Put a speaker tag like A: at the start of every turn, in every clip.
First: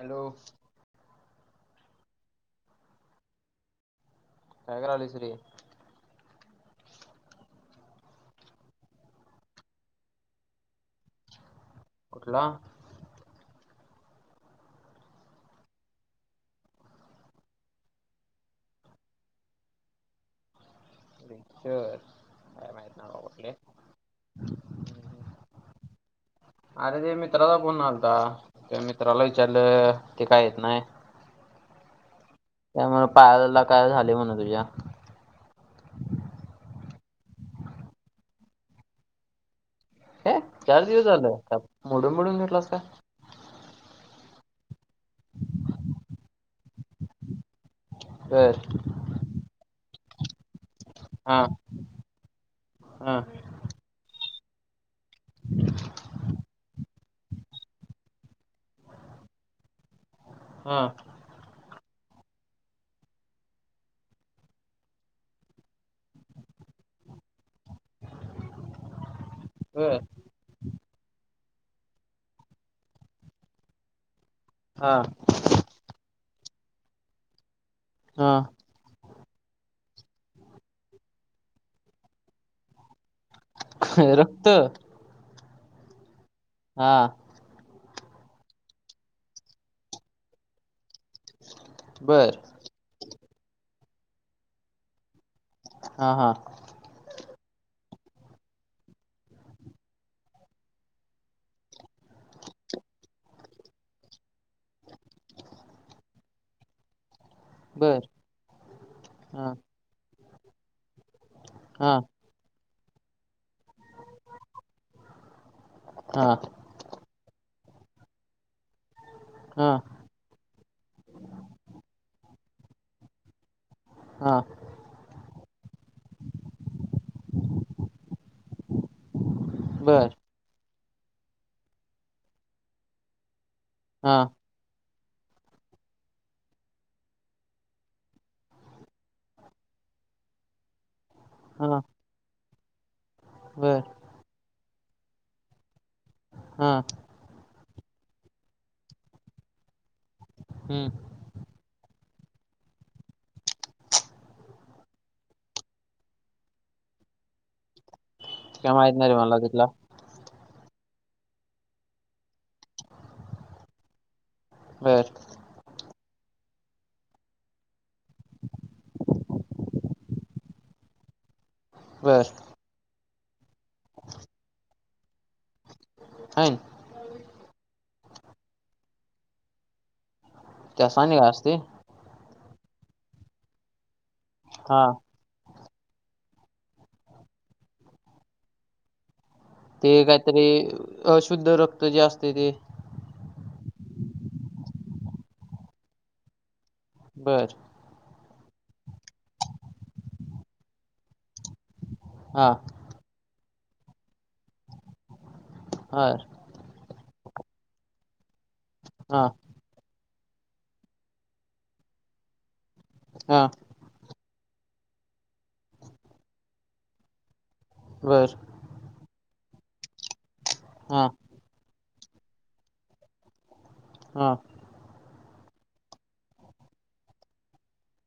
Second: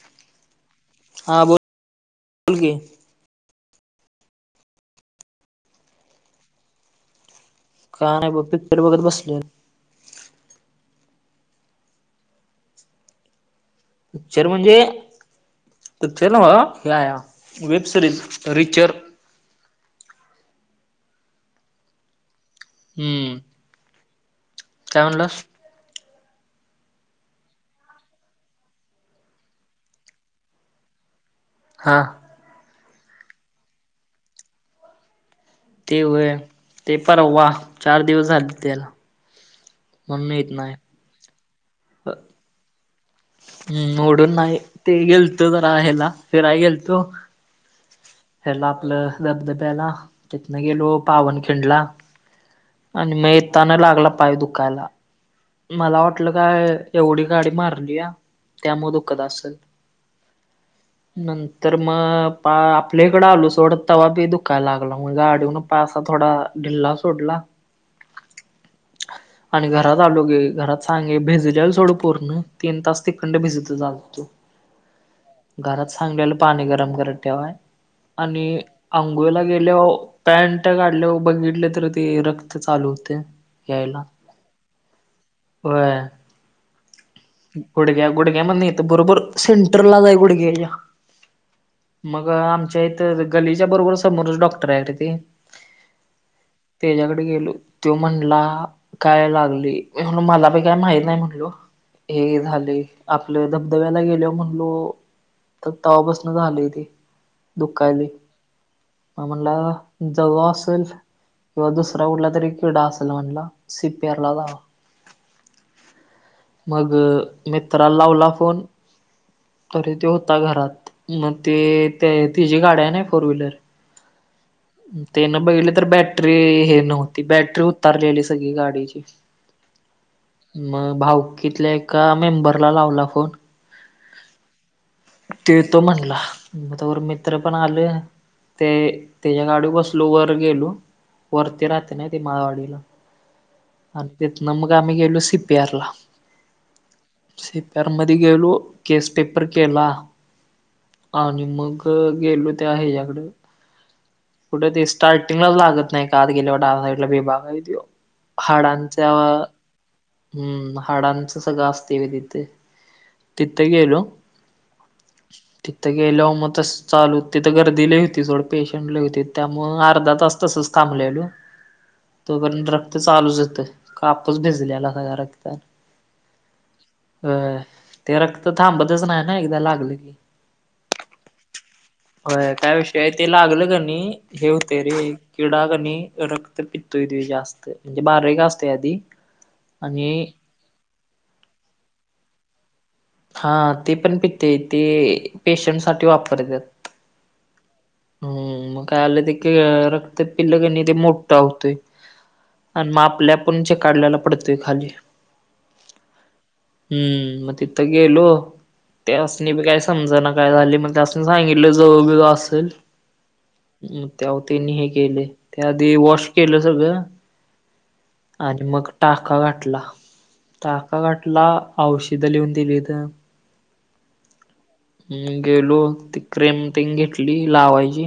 A: Hello.
B: हां बोल, बोल की.
A: काय करालायस रे?
B: काय नाही बघ पित्तर बघत बसलोय.
A: कुठला?
B: पिक्चर म्हणजे पिक्चर नव्ह हे वेब सिरीज रिचर.
A: [unintelligible] चर काय माहित नाही
B: हम्म
A: कुटले.
B: काय म्हनल?
A: ह [inaudible] अरे ते मित्राचा फोन आलता त्या मित्राला विचारलं ते काय येत नाही.
B: हां.
A: त्यामुळे पायाला काय झाले म्हणे तुझ्या.
B: ते होय ते परवा चार दिवस झाले त्याला. म्हणून
A: हे
B: येत नाही
A: चार दिवस झालं का मोडून, मोडून घेतलास का?
B: हम्म, मोढून नाही ते गेलतो जरा हला फिराय गेलतो.
A: बर
B: ह्याला आपलं धबधब्याला. तिथन गेलो
A: हा
B: पावनखिंडला
A: हा
B: आणि मग येताना लागला पाय दुखायला. मला वाटलं काय एवढी गाडी मारली या त्यामु अ दुःखद असल.
A: हा.
B: नंतर मग पा आपल्याकडें आलो सोडत तवा बी दुखायला लागला म गाडीहून पाय असा थोडा ढिल्ला सोडला आणि
A: बर
B: घरात आलो की घरात सांगे भिजल्याल सोडं पूर्ण तीन तास तिखंड भिजत आलो होतो.
A: हा.
B: घरात सांगल्या पाणी गरम करत ठेवाय
A: हा
B: आणि अंघोळला गेल्यावर पॅनट काढल्या बघितले तर ते रक्त चालू होते. यायला
A: रक्त
B: होय.
A: हा.
B: गुडघ्या, गुडघ्या मधन येत बरोबर सेंटरलाच हाय गुडघ्याच्या. मग
A: बर
B: आमच्या इथ गलीच्या बरोबर समोरच डॉक्टर आहेरे ते.
A: हा हा.
B: त्याच्याकडे गेलो. तो म्हणला काय लागले. मी म्हणलो मला बी काय माहीत नाही म्हणलो. हे झालेय. आपलं धबधब्याला गेल्याव म्हणलो त तवापासनं झालंय ते
A: बर
B: दुखायलेय. मा
A: हा
B: म्हणला जवा असल किंवा
A: हा
B: दुसरा कुठला तरी किडा असेल म्हणला सीपीआरला लावा.
A: आ,
B: मग मित्राला लावला फोन.
A: हा
B: तरी तो होता घरात. मग ते ते तिची गाड्या आहे ना फोर व्हीलर
A: हा,
B: तेयन बघले तर, बॅटरी हे नव्हती बॅटरी उतारलेली सगळी गाडीची.
A: बरं.
B: मग भाऊकीतल्या एका मेंबरला लावला फोन.
A: हा,
B: ते येतो म्हणला. मग तवर मित्र पण आले. ते त्याच्या गाडीव बसलो वर गेलो. वरती
A: हा
B: राहते ना, ते माारवाडीला
A: बर
B: आणि तेतन मग आम्ही गेलो सि पी आर ला.
A: हा,
B: सि पी आर मधी गेलो. केस पेपर केला.
A: हम,
B: आणि मग गेलो. त्या हाच्याकडं कुठं ते स्टार्टिंगलाच लागत नाही का, आत गेल्यावर डाव्या साइडला विभाग आहे तो.
A: काय माहित
B: हाडांच्या
A: नाही रे मला तिथला
B: हम्म, हाडांचं सगळं असते व तिथे. ते गेलो.
A: वर
B: तिथं गेल्याव मग तसं चालू तिथं गर्दी लय होती. जोडं पेशंट लय होते. त्यामुळ अर्धा तास तसंच कामलेलू
A: बर
B: तो पर्यत रक्त चालूच येतं. कापूस भिजलेला जरा रक्ता
A: अय
B: अ ते रक्त थांबतच नाही ना, एकदा लागलं की,
A: त्यासानी गा असते.
B: होय काय विषय ते लागलं का नाही हे होतय
A: हा
B: रे. किडा का नाही रक्त पितोय ते जास्त म्हणजे बारेक असतेय आधी
A: ते
B: आणि
A: काहीतरी अशुद्ध रक्त जे असते ते
B: हा ते पण पितेय ते पेशंट साठी वापरत्यात.
A: बर.
B: हम्, मग का आले ते केअर रक्त पिल्लं कनी ते मो ठा होतोय
A: हा
B: आणि मा आपल्या पंचे काढल्याला पडतोय खाली.
A: हार
B: हम्म, मग तिथं गेलो.
A: हा
B: त्यास बी काय समजा ना, काय झालेय मग त्यासनी सांगितलं जळू बिळू असल
A: हा,
B: म् त्याव त्यांनी हे केले. त्याआधी वॉश केलं सगळं
A: बरं.
B: आणि मग टाका गाठला. टाका
A: हा
B: गाठला औषध लिहून दिली त
A: हां
B: म गेलो ती क्रिम तेग घेतली लावायची.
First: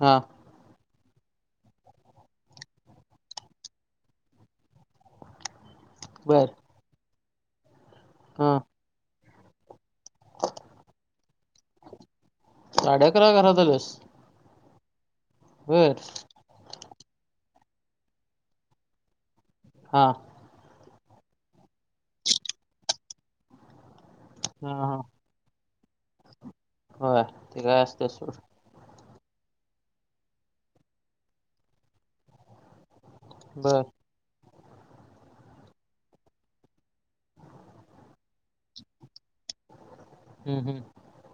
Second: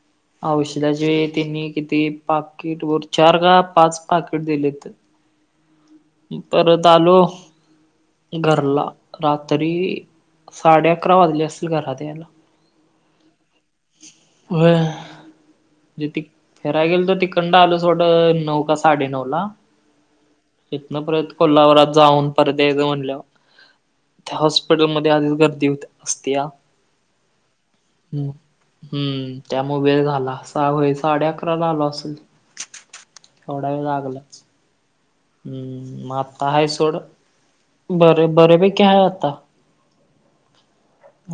A: हां
B: औषधाचे त्यांनी किती पाकिट वर चार का पाच पाकिट दिलेत.
A: बर
B: परत आलो
A: हा
B: घरला. रात्री साडे अकरा वाजले असतील घरात यायला.
A: साडे अकराला घरात आलास.
B: व्हय जती फिराय गेलतो तिकडन आलो सोड नऊ का साडे नऊ ला.
A: हां
B: तिथन परत कोल्हापुरात जाऊन परत यायच म्हटल्यावर. त्या
A: हा हा
B: हॉस्पिटलमध्ये आधीच गर्दी होती असतीया
A: होय ते काय असते
B: हम्म.
A: सोड
B: हम्म त्यामुळ वेळ झाला सा होय साडे अकराला आलो असल. [unintelligible]
A: बर
B: लागला हम्म मग आता हाय सोड बरे बऱ्यापैकी हाय आता.
A: हम्म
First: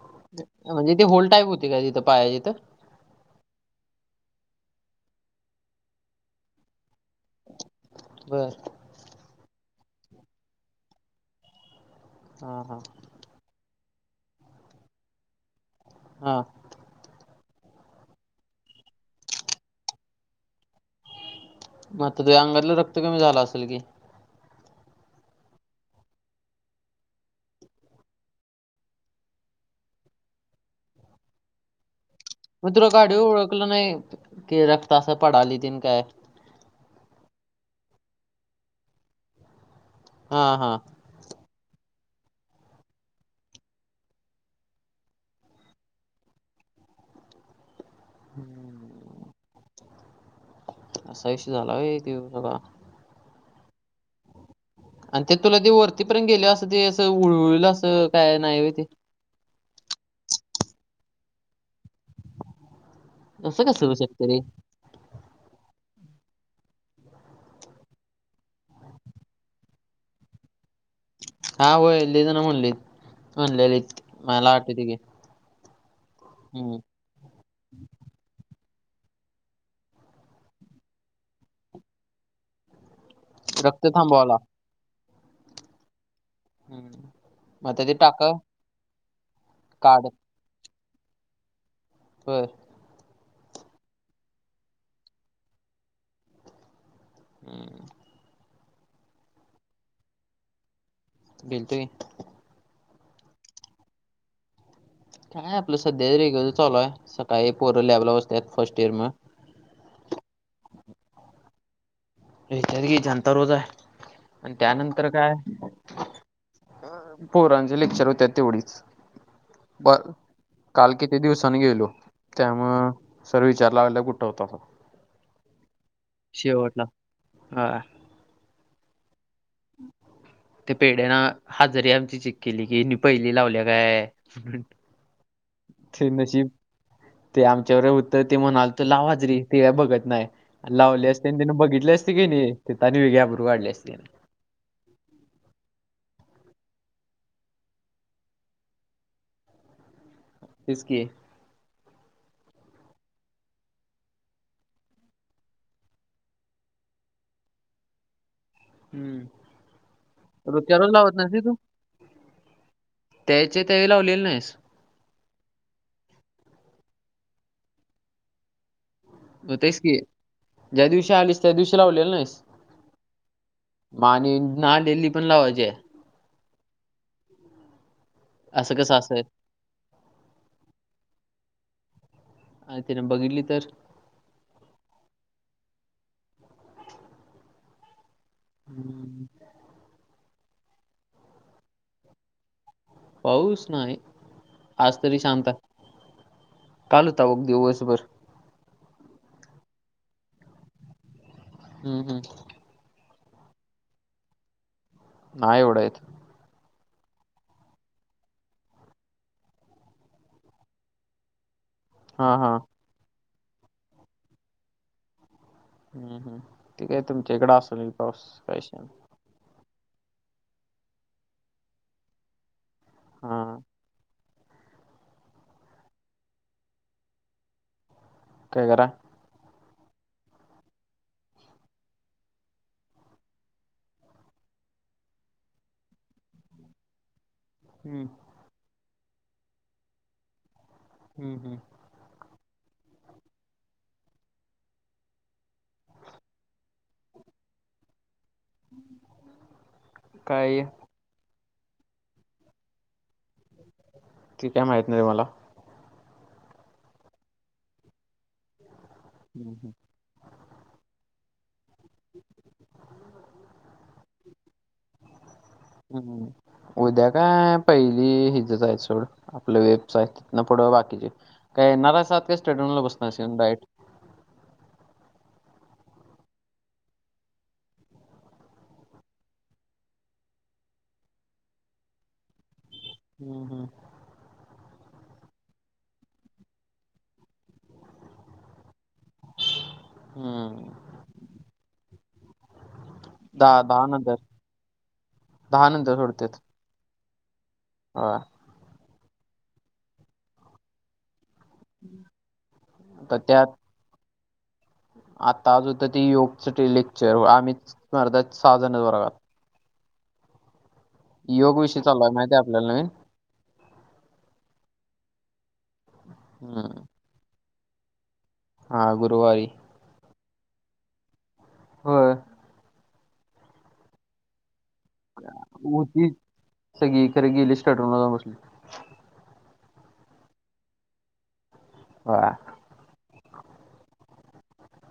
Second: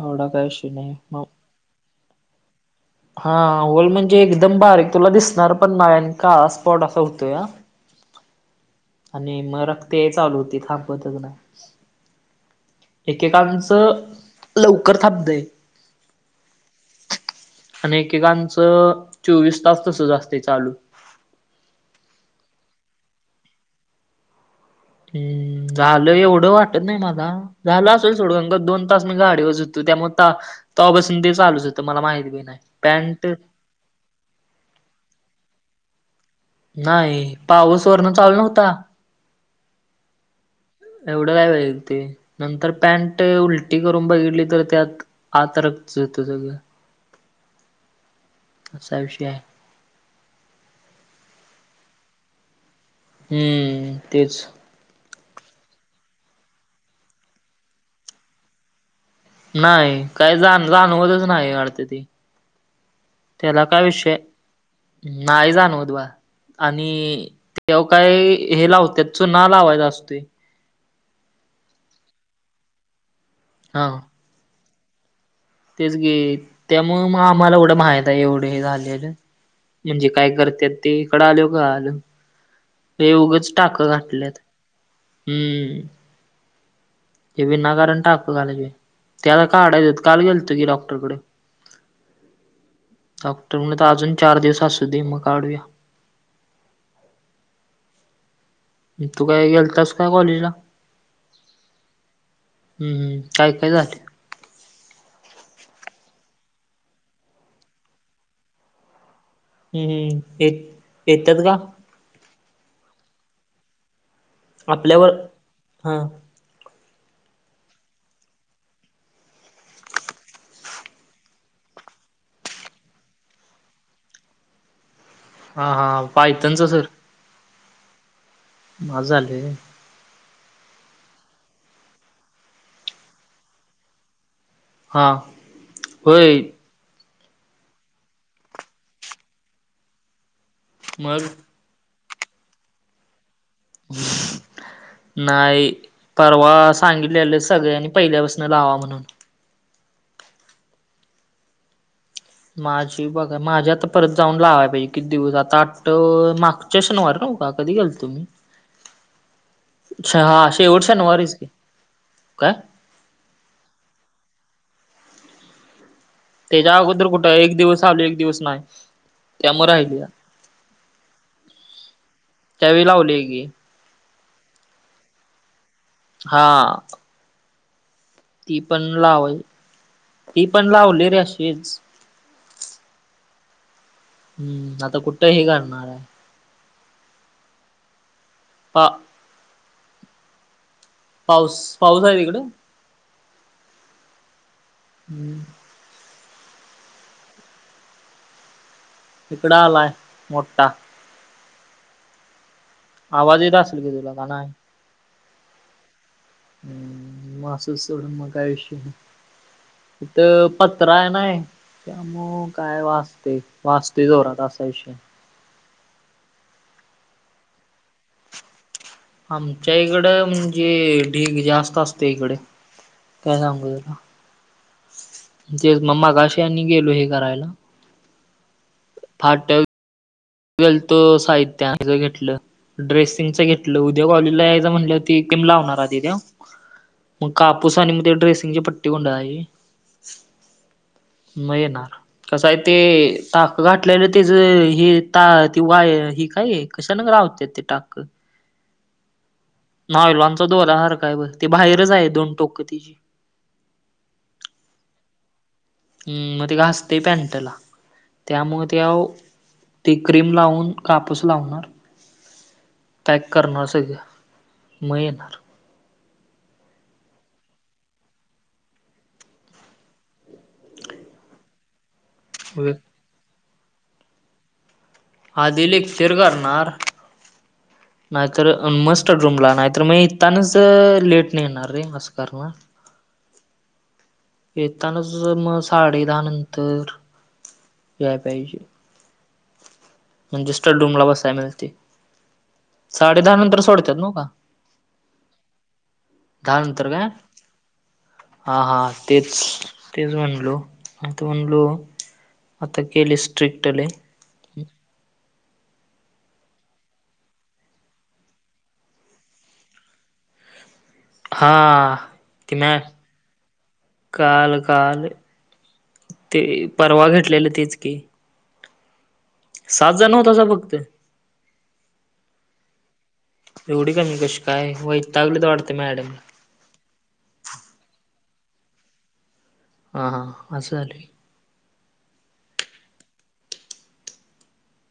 B: एवढा काय विषय नाही
A: म्हणजे ती
B: मग
A: होल टाईम होती का तिथ पाहिजे तिथ.
B: होल म्हणजे एकदम बारीक तुला दिसणार पण नाही आणि काळा स्पॉट असा होतोय. हा.
A: बर
B: आणि मग रक्त यायला चालू होतय थांबतच नाही.
A: हां हां
B: एकेकांच लवकर थांबतय.
A: हां
B: आणि एकेकांच चोवीस तास तसच असतय चालू.
A: मग ते अंगातल रक्त कमी झाल असेल की.
B: हम्म झालय एवढ वाटत नाही मला. झाला असेल थोडं दोन तास मी गाडीवरच होतो त्यामुळ तवापासून ते चालूच होत मला माहिती
A: मग तुला गाडीवर ओळखल नाही की रक्त अस पडालय तेन काय?
B: नाही पाऊस वरण चालू नव्हता.
A: हां हां
B: एवढ नाही माहिती नंतर पॅन्ट उलटी करून बघितली तर त्यात आत रक्तच होत सगळ.
A: [inaudible]
B: असा विषय आहे.
A: असा विषय झाला व्हय तो सगळा.
B: हम्म तेच
A: आणि ते तुला ते वरतीपर्यंत गेले अस ते अस उळल अस काय नाही होय.
B: नाही काही जाण जाणवलच नाही वाटत ते. त्याला
A: असं
B: काय
A: कसं होऊ
B: विषय
A: शकतं रे?
B: नाही जाणवत [unintelligible] आणि तेव्हा काय हे लावत्यात चुना लावायचा असतोय.
A: हा होय लयजण म्हणले
B: हा
A: म्हणाल्यालेत मला आठवतय की.
B: तेच की
A: हम्म.
B: त्यामुळ मग आम्हाला एवढ माहित आहे एवढे हे झालेल. म्हणजे काय करत्यात ते इकड आल्यावर कळाल. उगच टाक
A: रक्त
B: घातल्यात.
A: थांबवायला.
B: हम्म
A: हम्म
B: ते
A: मग आता
B: विनाकारण टाक
A: टाका
B: घातले त्याला काढायच आहेत
A: काढ
B: काल गेलतो की डॉक्टरकडे.
A: बर.
B: डॉक्टर म्हटलीत अजून चार दिवस असू दे मग काढूया.
A: [unintelligible]
B: तू काय गेलतास का कॉलेज ला?
A: गेलतो की.
B: हम्म हम काय काय झाल?
A: काय आपलं सध्या रेगुलर चालू आहे. सकाळी पोरं लॅबला बसतात. फर्स्ट इयर मग
B: हम् हम् य येतात का?
A: हेंच्यात बी जनता रोज आहे. आणि त्यानंतर
B: आपल्यावर
A: काय
B: हां
A: हा हा पोरांचे लेक्चर होत्यात तेवढीच बरं. काल किती दिवसांनी गेलो. त्यामुळे सर विचाराय लागलेला. कुठं होतासा म्हणून,
B: हा हा पायतान चा सर.
A: हा.
B: माझ आलय.
A: [unintelligible] ते पेढ्या हाजरी आमची चेक केली की मी पहिली लावल्या काय.
B: हां
A: ते
B: होय
A: नशीब ते आमच्यावर होतं ते म्हणालत लाव हाजरी ते काय बघत नाही. लावले
B: मग
A: असते. आणि त्याने बघितले असते की नाही. तिथं आणि ह्याची अब्रू काढली असती. तिनं
B: [unintelligible] नाही. परवा सांगितलेल सगळ्यांनी पहिल्यापासन लावा म्हणून.
A: तेच की,
B: माझी बघा. माझी आता परत जाऊन लावाय पाहिजे. किती दिवस आता आठव माग च्या शनिवार नव का कधीे गेलतो मी.
A: हम्म
B: अच्छा, हा
A: रोजच्या
B: शेवट
A: रोज लावत
B: शनिवारीच की. काय?
A: त्याचे त्या वेळी लावलेले नाहीस.
B: त्याच्या अगोदर कुठं एक दिवस आलोय. एक दिवस नाही.
A: होय
B: त्यामुळे
A: तेच की,
B: राहिली
A: ज्या दिवशी आलीस. त्या दिवशी लावलेल नाहिस.
B: त्यावेळी लावली की
A: मग आणि नाही आलेली पण लावायची आहे.
B: हा.
A: [unintelligible]
B: ती
A: असं
B: पण
A: कसं असेल
B: लावय ती पण लावली रे अशीच.
A: अ तीन बघितली तर?
B: हम्म. आता कुठं हे करणार आहे. पा
A: हम्म.
B: पाऊस पाऊस आहे तिकडं?
A: पाऊस नाही. आज तरी
B: हम्म
A: शांत आहे. काल होता बघ दिवसभर.
B: हिकडं आलाय मोठा.
A: हम्म हम्म.
B: आवाज येत असेल की तुला का नाही?
A: नाही एवढा येत.
B: हम्म. मग असं सोडून मग काय विषय नाही. तिथं पत्रा आहे नाही.
A: हा
B: त्यामुळ
A: हा
B: काय वाजतेय. वाजते जोरात असा विषय.
A: हं हं. ते काय तुमच्या इकड असल बी पाऊस. काय विषय नही.
B: आमच्या इकड म्हणजे ढीग जास्त असतो इकडे. काय
A: हा
B: सांगू तुला? ते ज गा म मघाशी आनी गेलो हे करायला
A: काय कराय?
B: फाट ट्याव गेलोतो साहित्या आणायला. घेतलं. ड्रेसिंगच घेतलं. उद्या कॉलेजला यायचं म्हणाल्यावर ती एक क्रीम लावणार आधी तेव्हा. मग कापूस आणि मग
A: हम्म
B: ते ड्रेसिंगची पट्टी गुंडाळयची.
A: हम्म
B: म
A: हम्म
B: येणार. कसं आहे, ते टाक घातलेलं तेच हे ता ती वाय ही काय आहे कशान लावता ती टाक?
A: [inaudible]
B: नायलॉनचा
A: काय आहे?
B: दोरा सारखय बर, ती बाहेरच आहे दोन टोकं तिची.
A: ती काय माहीत नाही मला.
B: अं मग ते घासतेय पॅन्टला. त्यामुळे ते आओ
A: हम्म
B: क्रीम लावून कापूस लावणार. पॅक करणार सगळ, म येणार.
A: हं हं हं. उद्या काय पहिली हिजच आहे सोड. आपलं वेबच आहे. तिथन पुढं बाकीचे. काय येणार असात का
B: वे
A: स्टेडयम ला बसणार असता डाएट.
B: हा दिलीप फिर करणार. नाहीतर मस्टड रूमला. नाहीतर म इतानाच लेट नाही येणार रे. असं करनार.
A: हं हं.
B: येतानाच म साडे दहा नंतर याय पाहिजे. म्हणजे
A: हम्म.
B: स्टड रूमला बसायला मिळते. साडे दहा नंतर
A: दहा
B: सोडतात नव्ह
A: नंतर
B: का?
A: दहा नंतर सोडत्यात.
B: दहानंतर काय?
A: हा.
B: हा हा तेच. तेच म्हणलो. अता म्हणलो आता
A: तर
B: केली
A: त्यात
B: स्ट्रिक्ट लई.
A: आता आजून तं ते योगच ते लेक्चर. आम्ही स्पर्धा साहाजन जाणार आहे. योग विषय
B: हा.
A: चालू आहे माहिती आहे
B: ती
A: आपल्याला
B: मॅ
A: नवीन
B: काल काल ते
A: हम्म.
B: परवा घेतलेलं तेच की.
A: हा गुरुवारी.
B: साहाच जण वतसा फक्त?
A: होय.
B: एवढी कमी कशी काय? व
A: होती सगळी खर गेली स्टार्टनला जाऊ बसली.
B: हां हां हां असं झालंय.
A: हा.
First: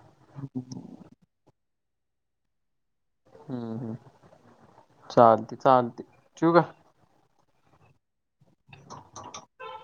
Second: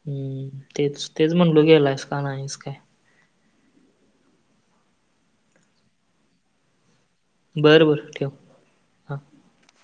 B: हं तेच. तेच म्हणलो गेला आहेस का नाहीस काय?
A: हं हं. चालते चालते. ठेऊ का?
B: बरं बरं. ठेव. हा
A: [inaudible]